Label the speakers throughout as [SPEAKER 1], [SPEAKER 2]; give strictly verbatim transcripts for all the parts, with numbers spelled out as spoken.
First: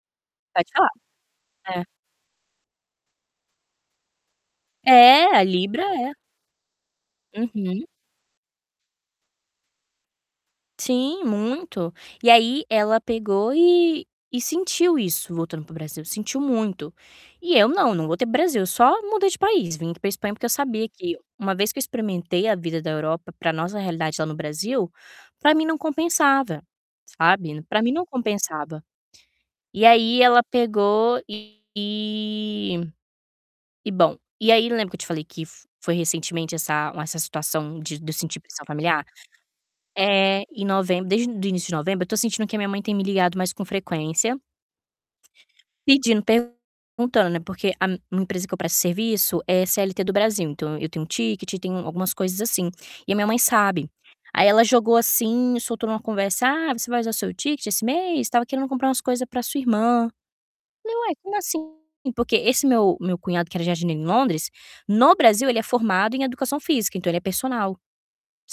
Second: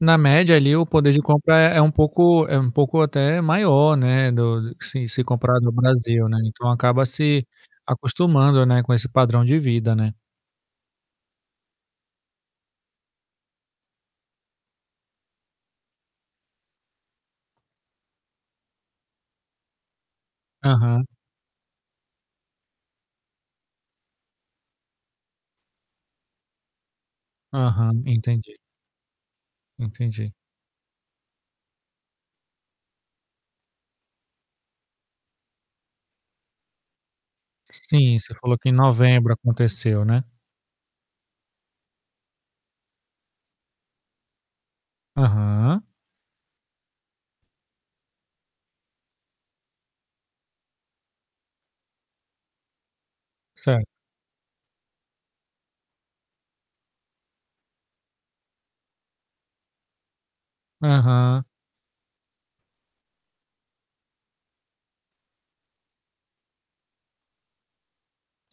[SPEAKER 1] Na média
[SPEAKER 2] Pode
[SPEAKER 1] ali o
[SPEAKER 2] falar.
[SPEAKER 1] poder de compra é é
[SPEAKER 2] É.
[SPEAKER 1] um pouco é um pouco até maior, né, do se se
[SPEAKER 2] É, a
[SPEAKER 1] comparado ao
[SPEAKER 2] libra é.
[SPEAKER 1] Brasil, né. Então, acaba se
[SPEAKER 2] Uhum.
[SPEAKER 1] acostumando, né, com esse padrão de vida, né.
[SPEAKER 2] Sim, muito. E aí ela pegou e e sentiu isso voltando pro Brasil, sentiu muito. E eu não, não voltei pro Brasil, eu só mudei de país, vim aqui pra Espanha, porque eu sabia
[SPEAKER 1] Aham.
[SPEAKER 2] que uma vez que eu experimentei a vida da Europa, pra nossa realidade lá no Brasil, pra mim não compensava, sabe. Pra mim
[SPEAKER 1] Aham,
[SPEAKER 2] não
[SPEAKER 1] entendi.
[SPEAKER 2] compensava, e aí
[SPEAKER 1] Entendi.
[SPEAKER 2] ela pegou e e bom, e aí lembra que eu te falei que f foi recentemente essa uma essa situação de do
[SPEAKER 1] Sim, você
[SPEAKER 2] sentir
[SPEAKER 1] falou
[SPEAKER 2] pressão
[SPEAKER 1] que em
[SPEAKER 2] familiar?
[SPEAKER 1] novembro aconteceu, né?
[SPEAKER 2] Eh, em novembro desde do início de novembro, eu tô sentindo que a minha mãe tem me ligado mais com frequência
[SPEAKER 1] Aham.
[SPEAKER 2] pedindo, perguntando, né, porque a m a empresa que eu presto serviço é CLT do Brasil, então eu tenho ticket, tenho algumas coisas assim, e a minha mãe
[SPEAKER 1] Certo.
[SPEAKER 2] sabe. Aí ela jogou assim, soltou numa conversa: "Ah, você vai usar seu ticket esse mês? Tava querendo comprar umas coisas pra sua irmã". Falei: "Ué, como
[SPEAKER 1] Aham.
[SPEAKER 2] assim?", porque esse meu meu cunhado, que era jardineiro em Londres, no Brasil, ele é formado em Educação Física, então, ele é personal,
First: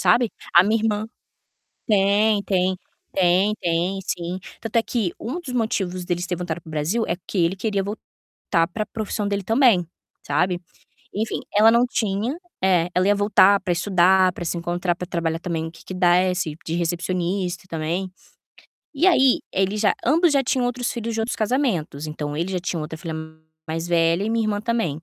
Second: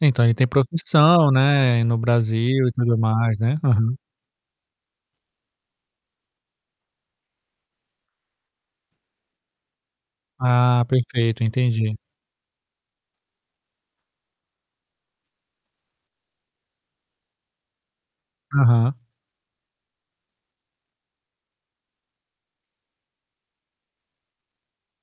[SPEAKER 1] Então, ele tem
[SPEAKER 2] A minha irmã
[SPEAKER 1] profissão, né, no
[SPEAKER 2] tem,
[SPEAKER 1] Brasil e
[SPEAKER 2] tem,
[SPEAKER 1] tudo mais,
[SPEAKER 2] tem,
[SPEAKER 1] né. Uhum.
[SPEAKER 2] tem sim, tanto é que um dos motivos deles ter voltado pro Brasil é que ele queria voltar pra profissão dele também, sabe.
[SPEAKER 1] Ah,
[SPEAKER 2] Enfim,
[SPEAKER 1] perfeito,
[SPEAKER 2] ela não
[SPEAKER 1] entendi.
[SPEAKER 2] tinha é, ela ia voltar pra estudar, pra se encontrar, pra trabalhar também no que que desse, de recepcionista também.
[SPEAKER 1] Aham.
[SPEAKER 2] E aí, eles já ambos já tinham outros filhos de outros casamentos, então, ele já tinha outra filha mais velha e minha irmã também.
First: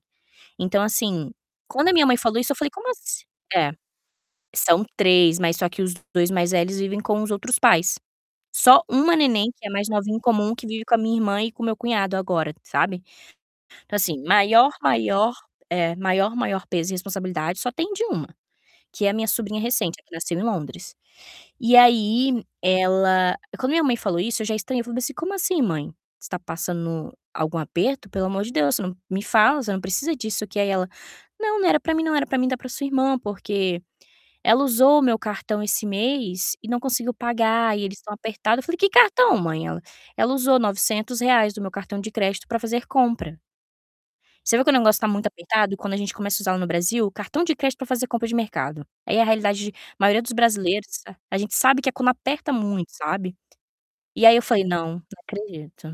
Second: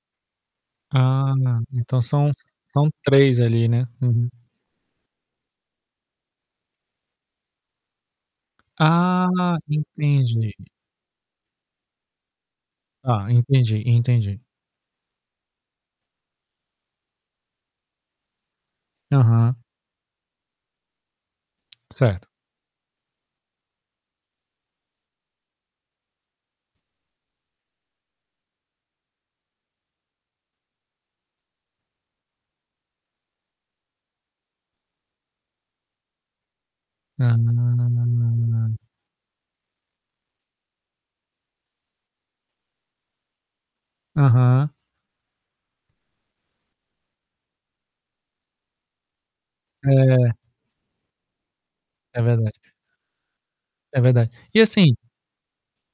[SPEAKER 2] Então, assim,
[SPEAKER 1] Ah,
[SPEAKER 2] quando a
[SPEAKER 1] então,
[SPEAKER 2] minha mãe
[SPEAKER 1] são
[SPEAKER 2] falou isso, eu falei: "Como
[SPEAKER 1] são
[SPEAKER 2] ass"
[SPEAKER 1] três ali,
[SPEAKER 2] é,
[SPEAKER 1] né? Uhum.
[SPEAKER 2] são três, mas só que os dois mais velhos vivem com os outros pais, só uma neném,
[SPEAKER 1] Ah,
[SPEAKER 2] que é mais novinha em comum,
[SPEAKER 1] entendi.
[SPEAKER 2] que vive com a minha irmã e com meu cunhado agora, sabe.
[SPEAKER 1] Tá, entendi,
[SPEAKER 2] Então, assim,
[SPEAKER 1] entendi.
[SPEAKER 2] maior, maior é, maior, maior peso e responsabilidade só tem de uma, que é a minha
[SPEAKER 1] Aham.
[SPEAKER 2] sobrinha recente, a que nasceu em Londres. E
[SPEAKER 1] Certo.
[SPEAKER 2] aí ela quando minha mãe falou isso, eu já estranhei, eu falei assim: "Como assim, mãe? Você tá passando algum aperto? Pelo amor de Deus, n me fala, você não precisa disso", que aí ela: "Não, não era pra mim, não era pra mim, era pra sua irmã, porque ela usou o meu cartão esse mês e não conseguiu pagar e eles tão apertado", eu falei:
[SPEAKER 1] Hum.
[SPEAKER 2] "Que cartão, mãe?". Ela: "Ela usou novecentos reais do meu cartão de crédito pra fazer compra". Você vê que
[SPEAKER 1] Aham.
[SPEAKER 2] o negócio tá muito apertado quando a gente começa a usar no Brasil o cartão de crédito pra fazer compra de mercado. Aí é a realidade de maioria
[SPEAKER 1] É.
[SPEAKER 2] dos brasileiros, a gente sabe que é quando
[SPEAKER 1] É
[SPEAKER 2] aperta
[SPEAKER 1] verdade.
[SPEAKER 2] muito, sabe,
[SPEAKER 1] É
[SPEAKER 2] e
[SPEAKER 1] verdade.
[SPEAKER 2] aí eu
[SPEAKER 1] E
[SPEAKER 2] falei: "Não, não
[SPEAKER 1] assim
[SPEAKER 2] acredito".